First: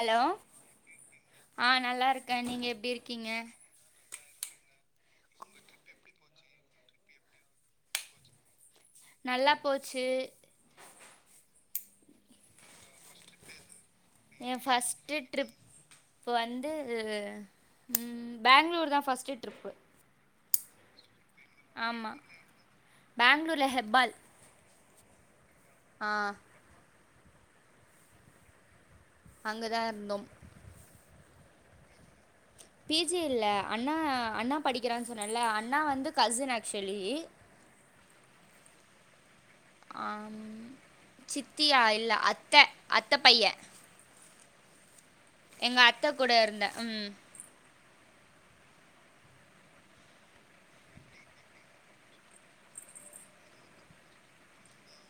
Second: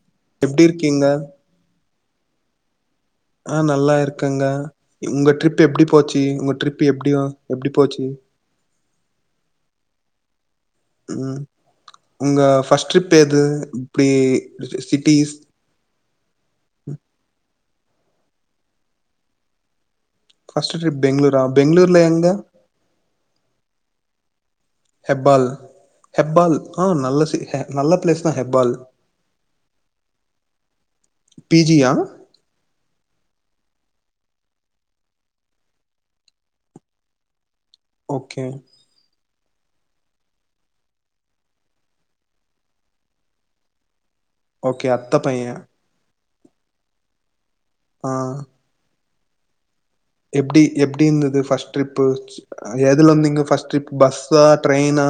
Hello எப்டி இருக்கீங்க ஆ நல்லா இருக்கே நீங்க எப்டி இரு ஆ நல்லா இருக் க்குங்க உங்க ட்ரிப் எப்படி போச்சு உங்க ட்ரிப் எப்டி எப்படி போச்சு நல்லா போச்சு ம் உங்க ஃபர்ஸ்ட் துது இப்டி எ ஃபஸ்ட்டு சிட்டிஸ் ட்ரிப் வந்து ம் பெங்களூர் தா first trip first trip Bangalore ஆமா பேங்ளூர்ல ஹெப்பால் ஹெப்பால் ஆ ஹெப்பால் ஆ நல்ல ஹ நல்ல பிளேஸ் தா ஹெப்பால் அங்கதா இருந்தோ பிஜியா பிஜி இல்ல அண்ணா அண்ணா படிக்கிறா சொன்னேன்ல அண்ணா வந்து கசின் ஆக்சுவலி ஓகே ஆ சித்தியா இல்ல அத்தை அத்த பைய ஓகே அ அத்தபைய எங்க அத்த கூட இருந்த ம் ஆ எப்டி எப்டி இருந்தது ஃபஸ்ட் ட்ரிப் எதுல வந்தீங்க ஃபஸ்ட் ட்ரிப் பஸ்ஸா ட்ரெயினா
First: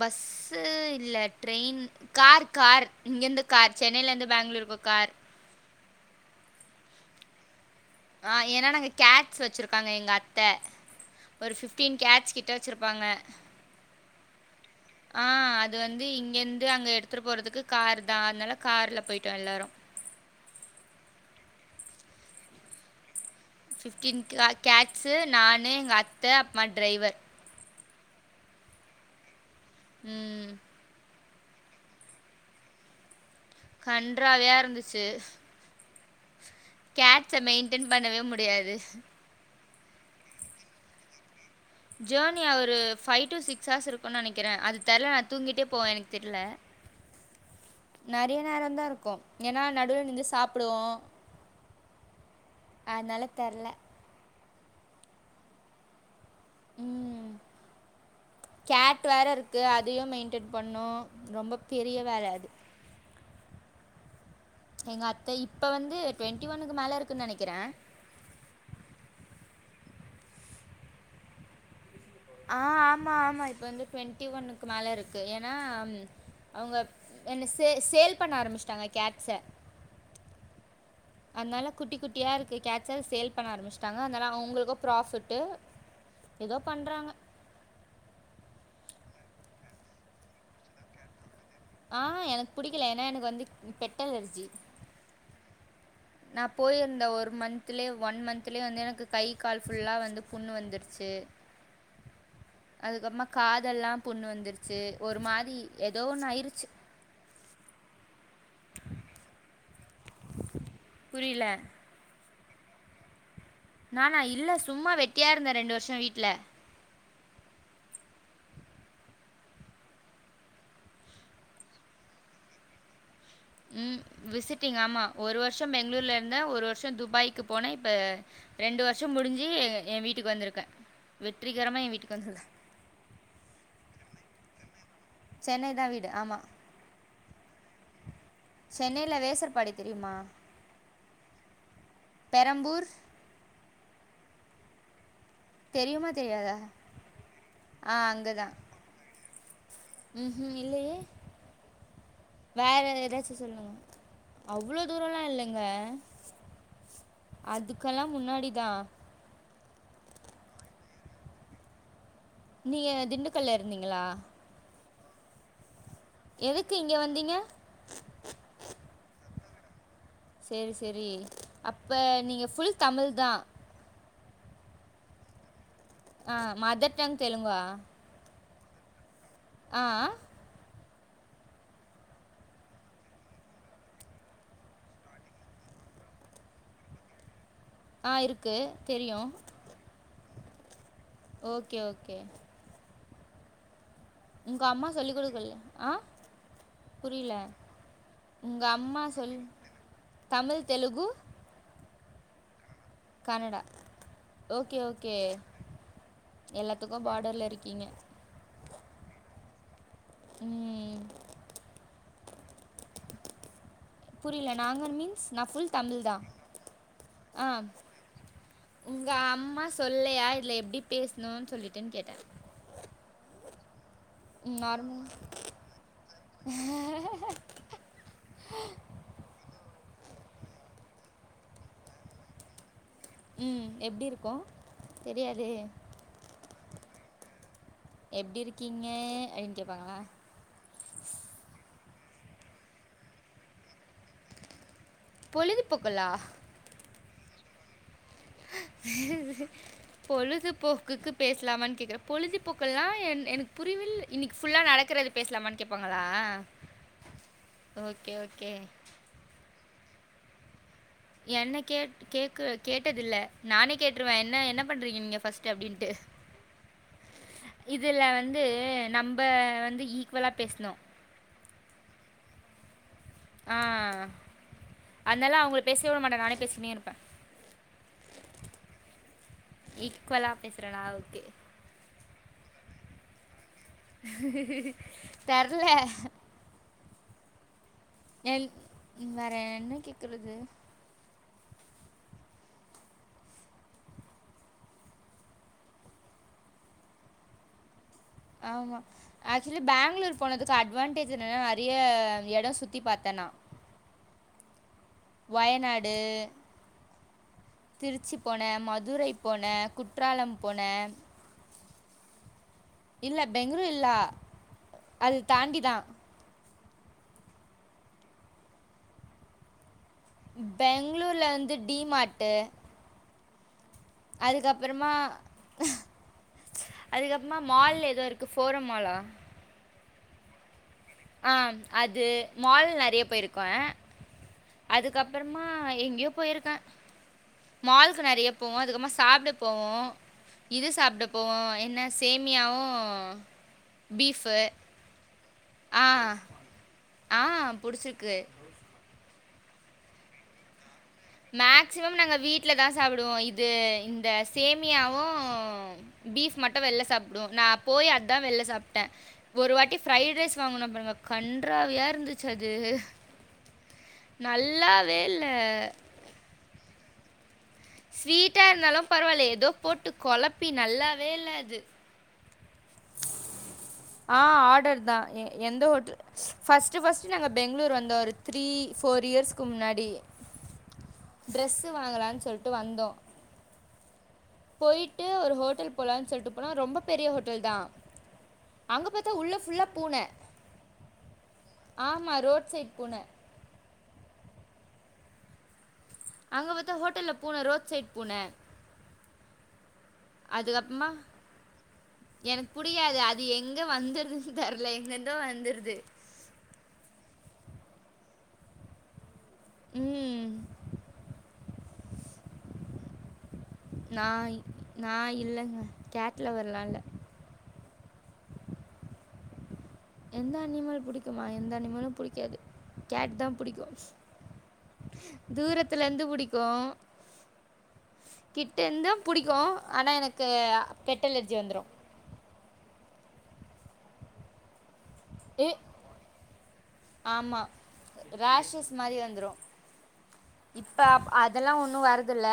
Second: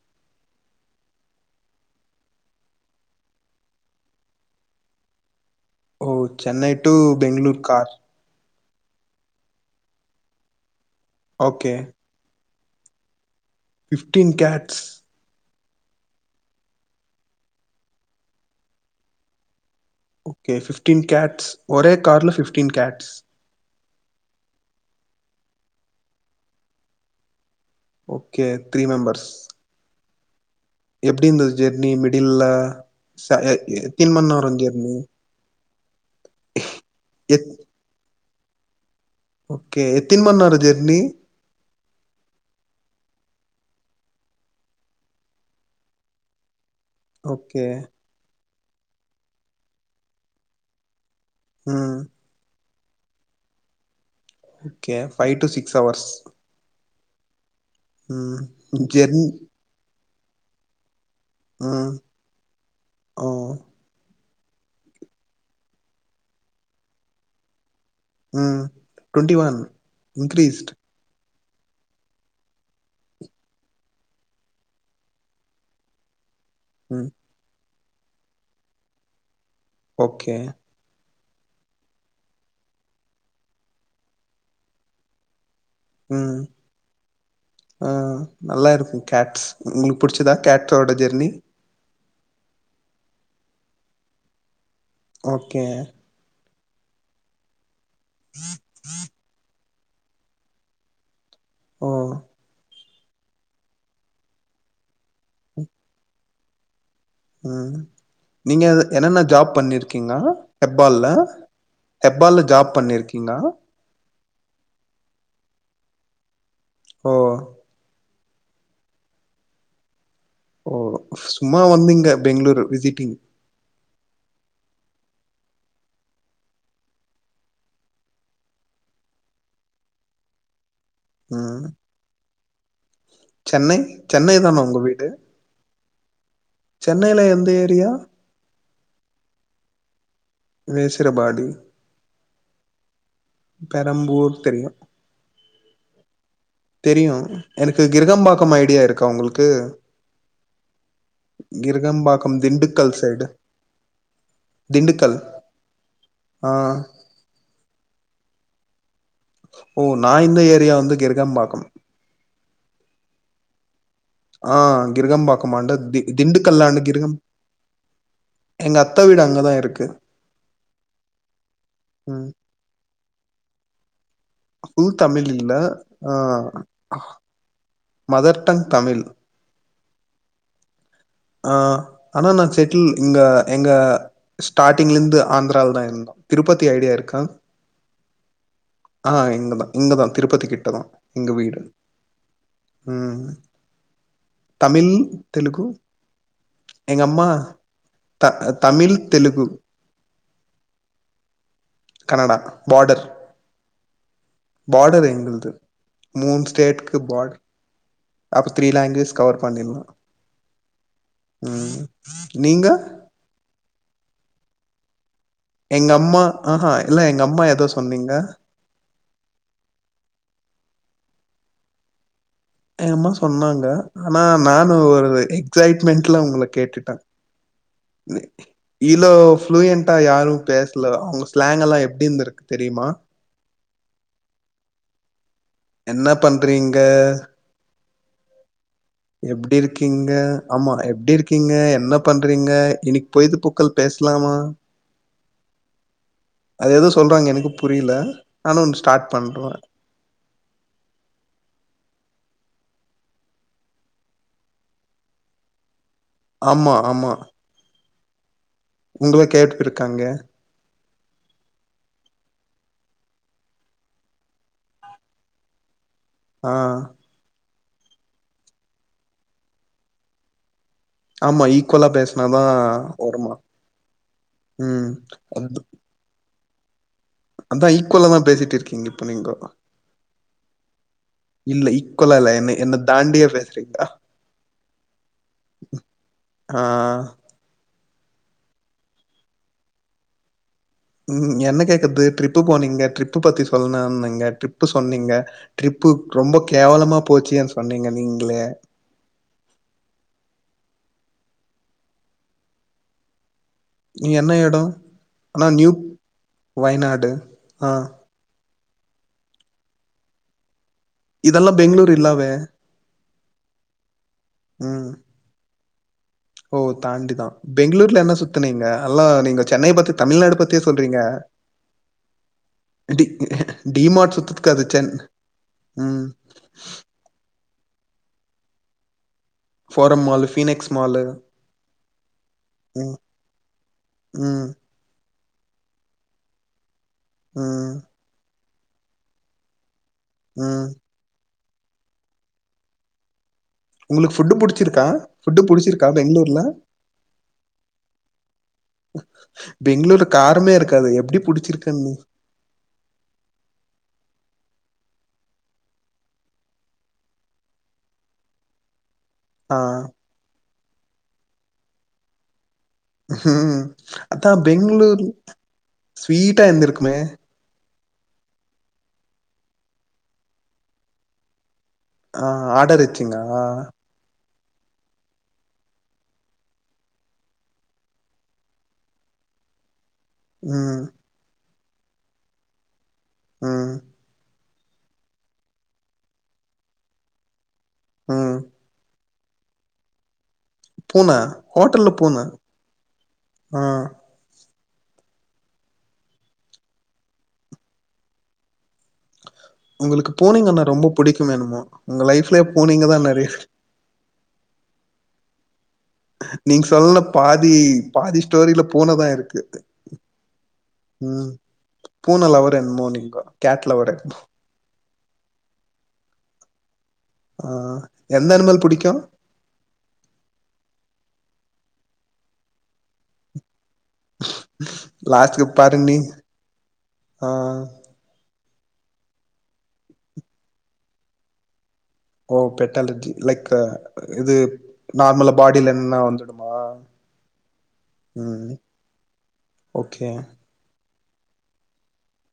பஸ்சு இல்ல ட்ரெயின் கார் கார் இங்க இருந்து கார் சென்னையில இருந்து பேங்களூருக்கு கார் ஓ சென்னை டு பெங்ளூர் கார் ஆ ஏன்னா கேட்ஸ் வச்சிருக்காங்க எங்க அத்த ஒரு ஃபிப்டீன் கேட்ஸ் கிட் விட்டு வச்சிருப்பாங்க ஃபிப்டீன் கேட்ஸ் அத வந்து இங்கந்து இங்கந்து அங்க எடுத்துட்டு போறதுக்கு கார் தா அதனால கார்ல போயிட்டோம் எல்லாரும் ஓகே ஃபிப்டீன் கேட்ஸ் ஒரே கார்ல ஃபிப்டீன் கேட்ஸ் ஃபிப்டீன் கே கேட்ஸ்சு நானு எங்க அத்தை அப்மா டிரைவர் ஓகே த்ரீ மெம்பர்ஸ் ம் எப்டி இருந்தது ஜெர்னி மிடில்ல கன்றாவியாக [unintelligible] கேட்ஸ்ச எத் மெயின்டென் பண்ணவே மு டியாது ஓகே எத்தின மணி நேர ஜானி ஜானி யா ஒரு ஃபைவ் டு சிக்ஸ் ஹர்ஸ் இருக்கும்னு நெனைக்கிறேன் அது தெர்ல நா தூங்கிட்டே போவேன் எனக்கு தெர்ல ஓகே நேரம்தா இருக்கும் ஏன்னா நடுவில் நிந்து சாப்புடுவோம் ம் அதனால தெர்ல okay five to six hours ம் கேட் வேற ஜெர்னி இருக்கு அதையும் மெயின் டெட் பண்ணோம் ரொம்ப ம் பெரிய வேல அது ஓ எங்க அத்தை இப்ப வந்து டோண்டி ஒன்னனுக்கு மேல இருக்குன்னு நெனைக்கிறேன் ம் டோண்டிஒன் இன்கிரீஸ்டு ஆ ஆமா ஆமா இப்ப வந்து டோண்டி ஒன்னுக்கு மேல இருக்கு ஏன்னா ம் அவங்க ம் என்ஸ் செ சேல் பண்ண ஆரம்பிச்சிட்டாங்க கேட்ஸ்ச ஓகே அதனால குட்டி குட்டியா இருக்குற கேட்ஸ்ச சேல் பண்ண ஆரம்பிச்சுட்டாங்க அதனால அவங்களுக்கும் பிராப்பிட்டு் ம் ஆ நல்லா இரு கேட்ஸ் உங்களுக்கு புடிச்சதா கேட்ஸோட ஜெர்னி ஆ எனக்கு புடிக்கல ஏன்னா எனக்கு வந்து பெட் அலர்ஜி ஓகே நா போயிருந்த ஒரு மந்த் மந்த்லே ஒன் மந்த்லே வந்து எனக்கு கை கால் ஃபுல்லா வந்து புண்ணு வந்துருச்சு ஓ அதுகப்றோ காது எல்லா புண்ணு வந்துருச்சு ஒரு மாரி ஏதோ ஒன் ஆயிருக் ட்ச் உம் நீங்க என்னன்ன ஜாப் பண்ணிருக் ங்கள ஹெர்பால புரியல ஹெபா பால்ல ஜாப் பண்ணிருக்கீங்ளா ஆ நா இல்ல சும்மா வெட்டியா இருந்தே ரெண்டு வருஷோ வீட்ல ஓ ஓ சும்மா வந்தீங்க பெங்களூரு விசிடிங் உம் விசிடிங் ஆமா ஒரு வருஷோ பெங்ளூர்ல இருந்தே ஒரு வருஷோ துபாய்கு போனே இப்ப ரெண்டு வருஷோ முடிஞ்சு எ வீட்டுக்கு வந்துருக்கே ம் வெற்றிகரமா என் வீட்டுக்கு வந்து சென்னை சென்னை தானா உங்க வீடு சென்னை தா வீடு ஆமா சென்னைல எந்த ஏரியா சென்னையில வேசர் பாடி தெரியுமா வேசரபாடி பெரம்பூர் பெரம்பூர் தெரில்ல தெரியுமா தெரியாதா தெரியு எனகு கிரகம்பாக்கம் ஐடியா இருக்கு அவுங்களுகு க்கு உம் ம் இல்லயே கிரகம்பாக்கம் வேற திண்டுக்கல் சைடு ஏதாச்சு சொல்லுங்க அவ்ளோ திண்டுக்கல் தூரல்லா இல்லங்க ஆ அது க்கலா முன்னாடிதா ஓ நா இந்த ஏரியா வந்து கிரிகபாக்கம் நீங்க திண்டுக்கல்ல இருந்தீங்ளா ஆ கிரகம் பாக்கம் அன்டர் தி எதுக்கு திண்டுகலாண்ட இங்க கிரகம் வந்தீங்க எங்க அத்த வீடு அங்கதா இருக்கு கு செரி-செரி அப்ப ம் நீங்க ஃபுல் தமிழ் தா ஃபுல் தமிழ் இல்ல ஆ மதர் டாங் தெலுங்குவா மதர் டங் தமிழ் ஆ ஆ ஆ ஆனா நா செட்டில் இங்க எங்க ஸ்டாட்டிங்ல இருந்து ஆந்ராலதா இருந்தே திருப்பதி ஐடியா இருக்கா ஆ இருக்கு ஆ தெரியு இங்கதா இங்கதா திருப்பதி கிட்ட தா ஓகே-ஓகே உம் தமிழ் சொல்லிக் கொடுக்கல தெலுகு ஆ எங்க அம்மா புரியல த உங்க தமிழ் அம்மா சொல்லி Telugu Tamil Telugu Kannada border Kannada okay border okay எங்கள்து மூணு ஸ்டேட்க்கு எல்லாத்துக்கு பார்டர் பார்டர்ல இருக்கீங்க அப்ப த்ரீ லாங்குவேஜ் கவர் பண்ணிடலா ம் ம் நீங்க புரியல நாங்கள் மீன்ஸ் நான் ஃபுல் எங்க தமிழ் தா அம்மா ஆஹா இல்ல எங்க அம்மா ஆ ஏதோ சொன்னீங்க உங்க அம்மா சொல்லையா இல்ல எப்டி பேசு நோனு சொல்லிட்டேன்னு கேட்ட ஏம்மா சொன்னாங்க ஆனா ம் நானு நார்மல் ஒரு எக்ஸைட்மெண்டட்ல உங்கள கேட்டுட்டே இவ்ளோ ஃப்ளுயண்ட் அ யாரு பேசல அவங்க ஸ்லாங்க் எல்லா எப்டி இருந்து இருக்கு தெரியுமா ம் எப்டி இருக்கு தெரியாது என்ன பண் றீங்க எப்டி இருக் எப்டி இருக்கீங்க ஆமா எப்டி இருக்கீங்க என்னப் பண்றீங்க இனிக்கு பொய்து பூக்கள் பேசலாமா பொழுதுபோக்குலா சொல்கிறாங்க எனக்கு புரியல நானு ஸ்டார்ட் பண்றே பொழுதுபோக்குக்கு பேசலாமானு கேக்குறே பொழுதுபோக்கு ல்லா என் எனக்கு புரிவிலே இன்னைக்கு ஃபுல்லா நடக்கறது பேசலாமானு கேப் ஆமா ஆமா ஓகே ஓகே உங்கள கேட்டு இருக்காங்க என்ன கே கே கேட்டதில்ல நானே கேட்டுருவே என்ன என்ன பண்றீங்க நீங்க ஃபர்ஸ்ட் அப்டின்ட்டு ஆ இதுல வந்து நம்ம வந்து ஈக்குவலா பேசுணு ஆமா ஈக்குவலா பேசுனாதா வருமா ஆ ம் அதலா அவங்க பேசவே விட மாட்டே நானே பேசு நிர் அதா ஈக்குவல தா பேசிட்டு இருக்கீங்க இப்ப நீங்கோ ஈக்குவலா பேசுறேனா ஓகே. இல்லை இக்குவல இல்ல என்ன என்ன தாண்டியே பேசுறீங்க தெர்ல ஆ, என் வேற என்ன கேக்குறது ம் என்ன கேக்குது ட்ரிப்பு போனீங்க ட்ரிப்பு பத்தி சொல்லணனுங்க ட்ரிப்பு சொன்னீங்க ட்ரிப்பு ரொம்ப கேவலமா போச்சு சொன்னீங்க நீங்களே ஆமா ஆக்சுவலி பெங்களூர் போனதுக்கு அட்வான்டேஜ் இதுனு நெறைய இடம் சுத்தி பாத்தேன் நா நீ என்ன இடம் ஆனா நியூ வயநாடு வயநாடு ஆ திருச்சி போனேன் மதுரை போனேன் குற்றாலம் போனேன் இதெல்லாம் பெங்களளூர் இல்லாவே இல்ல பெங்களூர் இல்லா ம் அது தாண்டிதா ஓ தாண்டிதா பெங்களூர்ல என்ன சுத்து நீங்க எல்லா நீங்க சென்னை பத்தி தமிழ்நாடு பத்தியே சொல்றீங்க பெங்களூர்ல வந்து டிமார்ட்டு ஏ டிமார்ட் சுத்துதுக்கது சென் ம் மால்ல ஏதோ இருக்கு போரு மாலா போரோ மாலு பீனிக்ஸ் ஆ அது மால் ம் நெறைய போயிருக்கன் ம் அதுக்கப் பறமா எங்கயோ போயிருக்கேன் ம் மாலுக்கு நெறைய போவோம் அதுக்கப்பறமா சாப்பிட போவோம் இது ம் சாப்பிட போவோம் என்ன சேமியாவும் உங்களுக்கு ஃபுட்டு பீஃபு புடிச்சிருக்கா ஃபுட்டு புடிச்சிருக்க ஆ ஆ புடிச்சிருக்கு பெங்களூரு காருமே இருக் மேக்சிமம் நாங்க வீட்ல தா சாப்பிடுவோம் இது இந்த சேம் ம்மியாவும் பீஃப் மட்டும் வெளில சாப்பிடுவோம் நா போய் அதுதா வெளில சாப்பிட்டேன் ஒரு ஆ வாட்டி பிரைட் ரைஸ் வாங்குனோம் பாருங்க கன்றாவியா இருந்துச்சு அது அது ம் அதா நல்லாவே பெங்களூர் இல்ல ஸ்வீட்டா இருந்துக்குமே ஸ்வீட்டா இருந்தாலு பரவாயில்ல ஏதோ போட்டு கொழப்பி நல்லாவே இல்ல அது ஆ ஆடர் வச்சிங்க ஆ ஆடர் தா எந்த ஹோட்டல் ஃபஸ்ட்டு ஃபஸ்ட்டு நாங்க பெங்களூர் வந்தோ ஒரு த்ரீ ஃபோர் இயர்ஸ்க்கு முன்னாடி உம் ட்ரெஸ்ஸு வாங்கலான் சொல்ட்டு வந்தோ உம் போயிட்டு ஒரு ஹோட்டல் போலானு சொல்லிட்டு போனா ரொம்ப பெரிய ஹோட்டல் தா ம் அங்க பத்தி உள்ள ஃபுல்லா பூன பூன ஹோட்டல்ல ஆமா பூன ரோட் சைட் பூன ஆ அங்க பாத்தா ஹோட்டல்ல பூன ரோட் சைட் பூன உங்களுக்கு பூனைங்கனா ரொம்ப அதுக்கப்புறமா புடிக்குமேனுதா உங்க லைஃப்லயே எனக்கு பூனைங்கதா புடிக்காது அது நெறய எங்க வந்துருதுன்னு தெர்ல எங்கிருந்தோ வந்துருது நீங்க சொல்லல பாதி பாதி ஸ்டோரியில பூனதா இருக்கு ம் உம் பூன லவ்வறா என்னமோ நீங்க கேட் லவ்வரு நா இல்லங்க கேட் லவ்வர்லா இல்ல ஆ எந்த அணிமல் புடிக்கு எந்த அனிமல் புடிக்குமா எந்த அனிமலு புடிக்காது கேட் தா புடிக்கு லாஸ்டுக்கு பாரு தூரத்துல நீ இருந்து புடிக்கு ஆ டெந்தா புடிக்கு ஆனா எனக்கு பெட்டு அலர்ஜி வந்துரு ஓ பெட்டலர்ஜி லைக்கு இது நார்மல ஏ பாடியில இருந்து வந்துடுமா ஆமா உம் ரேஷஸ் மாரி வந்துரு ஓகே இப்ப அதெல்லா ஒன்னு வரதில்ல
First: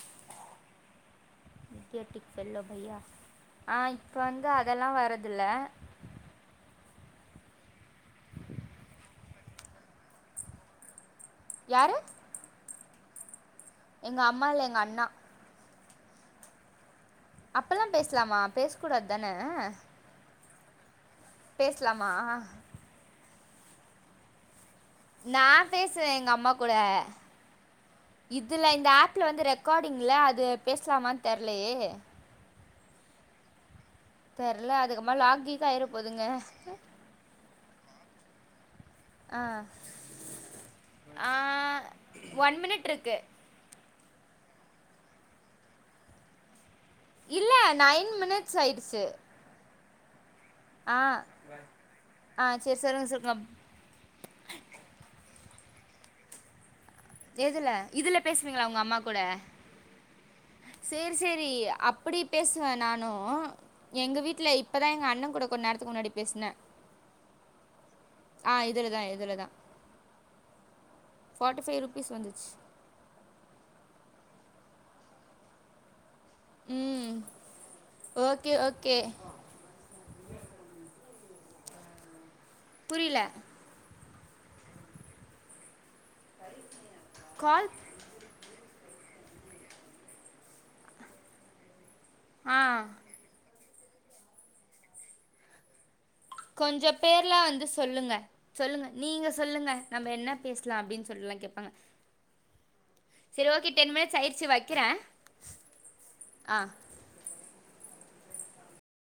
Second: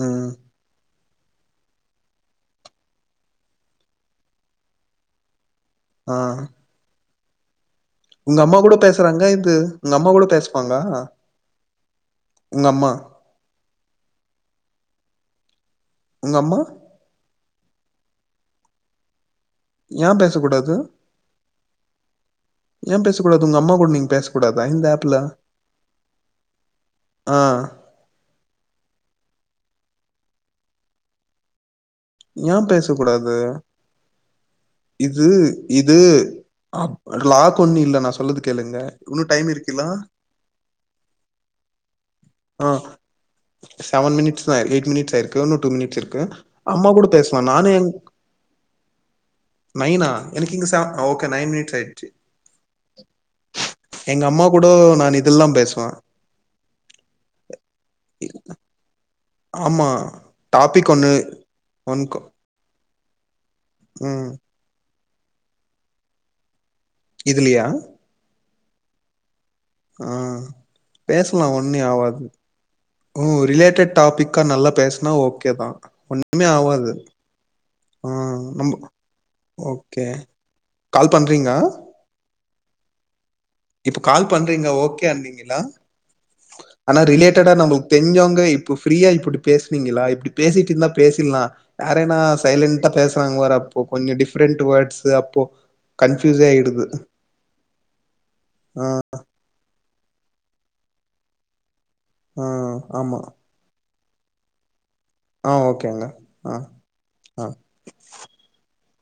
உம் ட்டிக்கு செல்லோ பையா ஆ இப்ப வந்து அதெல்லா வரதுல்ல ஆ உங்க அம்மா கூட பேசுறாங்க இது உங்க அம்மா கூட பேசுவாங்க யாரு உங்கம்மா எங்க அம்மா இல்ல எங்க அண்ணா உங்க அம்மா அப்போல்லா பேசலாமா பேச கூடாதுல ஏ பேச கூடாது அ பேசலாமா உங்ளது உங்க அம்மா கூட நீங்க பேச கூடாது நா பேசுவே எங்க அம்மா கூட ஆ இதுல இந்த ஆப்ல வந்து ரெக் ரெக்கார்டிங்ல அது பேசலாமான்னு தெர்லையே ஏ பேச கூடாது தெர்ல அதுக்கப்புறமா இது லாக் கீக் ஆயிர இது போதுங்க அ லாக்கு ஒண்ணு இல்ல நான் சொல்லதுக்கு கேளுங்க இன்னு ஆ டைம் இருக்குலா ஆ ஒன் மினிட் இருக்கு செவன் மினிட் தா எயிட் மினிட்ஸ் ஆ இருக்கு இன்னு டூ மினிட்ஸ் இருக்கு அம்மா கூட பேசலா இல்ல நானு நைன் மினிட்ஸ் ஆயிடுச்சு நய்னா எனக்குங்ககே சாப் ஆ ஓகே நைன் மினிட்ஸ் ஆயிச்சு ஆ சேரி சொல்லுங்க சொல்லுங்க எங்க அம்மா கூடு நா இதெல்லா பேசுவா எதுல இதுல பேசுவீங்களா உங்க அம்மா கூட ஆமா டாபிக் ஒன்னு சேரி சேரி ஒன் கா அப்டி பேசுவே நானு எங்க வீட்டுல இப்பதா எங்க அண் அண்ண கூட கொஞ்ச நேரத்துக்கு முன்னாடி பேசின இதுலியா ஆ இதுலதா இதுலதா ஆ பேசலா ஃபார்ட்டி ஃபைவ் ஒன்னே ருபீஸ் ஆவாது வந்துச்சு ஓ ரிலேட்டட் டாபிக்கா நல்லா பேசினா ஓகே தா ஒன்டா ஒனுமே ஆவாது ம் ஆ ஓகே நம ஓகே ஓகே கால் பண்றீங்க புரியல இப்ப கால் பண்றீங்க ஓகே அனிங்களா ஆனா ரிலேட்டடா கால் நம்மளுக்கு தெரிஞ்சுவங்கவே இப்ப ஃப்ரீயா இப்டி பேசுனீங்களா இப்டி பேசிட்டு இருந்தா பேசிர்லா யாரேனா ஆ சைலண்ட்டா பேசுறாங்க வரப் ஓப்பன் ய டிஃப்ரெண்ட் வேர்ட்ஸ்ஸு அப்போ கன்ஃபியூஸே ஆயிடுது கொஞ்ச பேர்லா வந்து சொல்லுங்க ஆ சொல்லுங்க நீங்க சொல்லுங்க நம்ம என்ன பேசலா அப்டின்னு சொல்லில்லா கேப்பாங்க ஆ ஆமா சயிச்சு வக்கிறே ஆ ஓகேங்க ஆ ஆ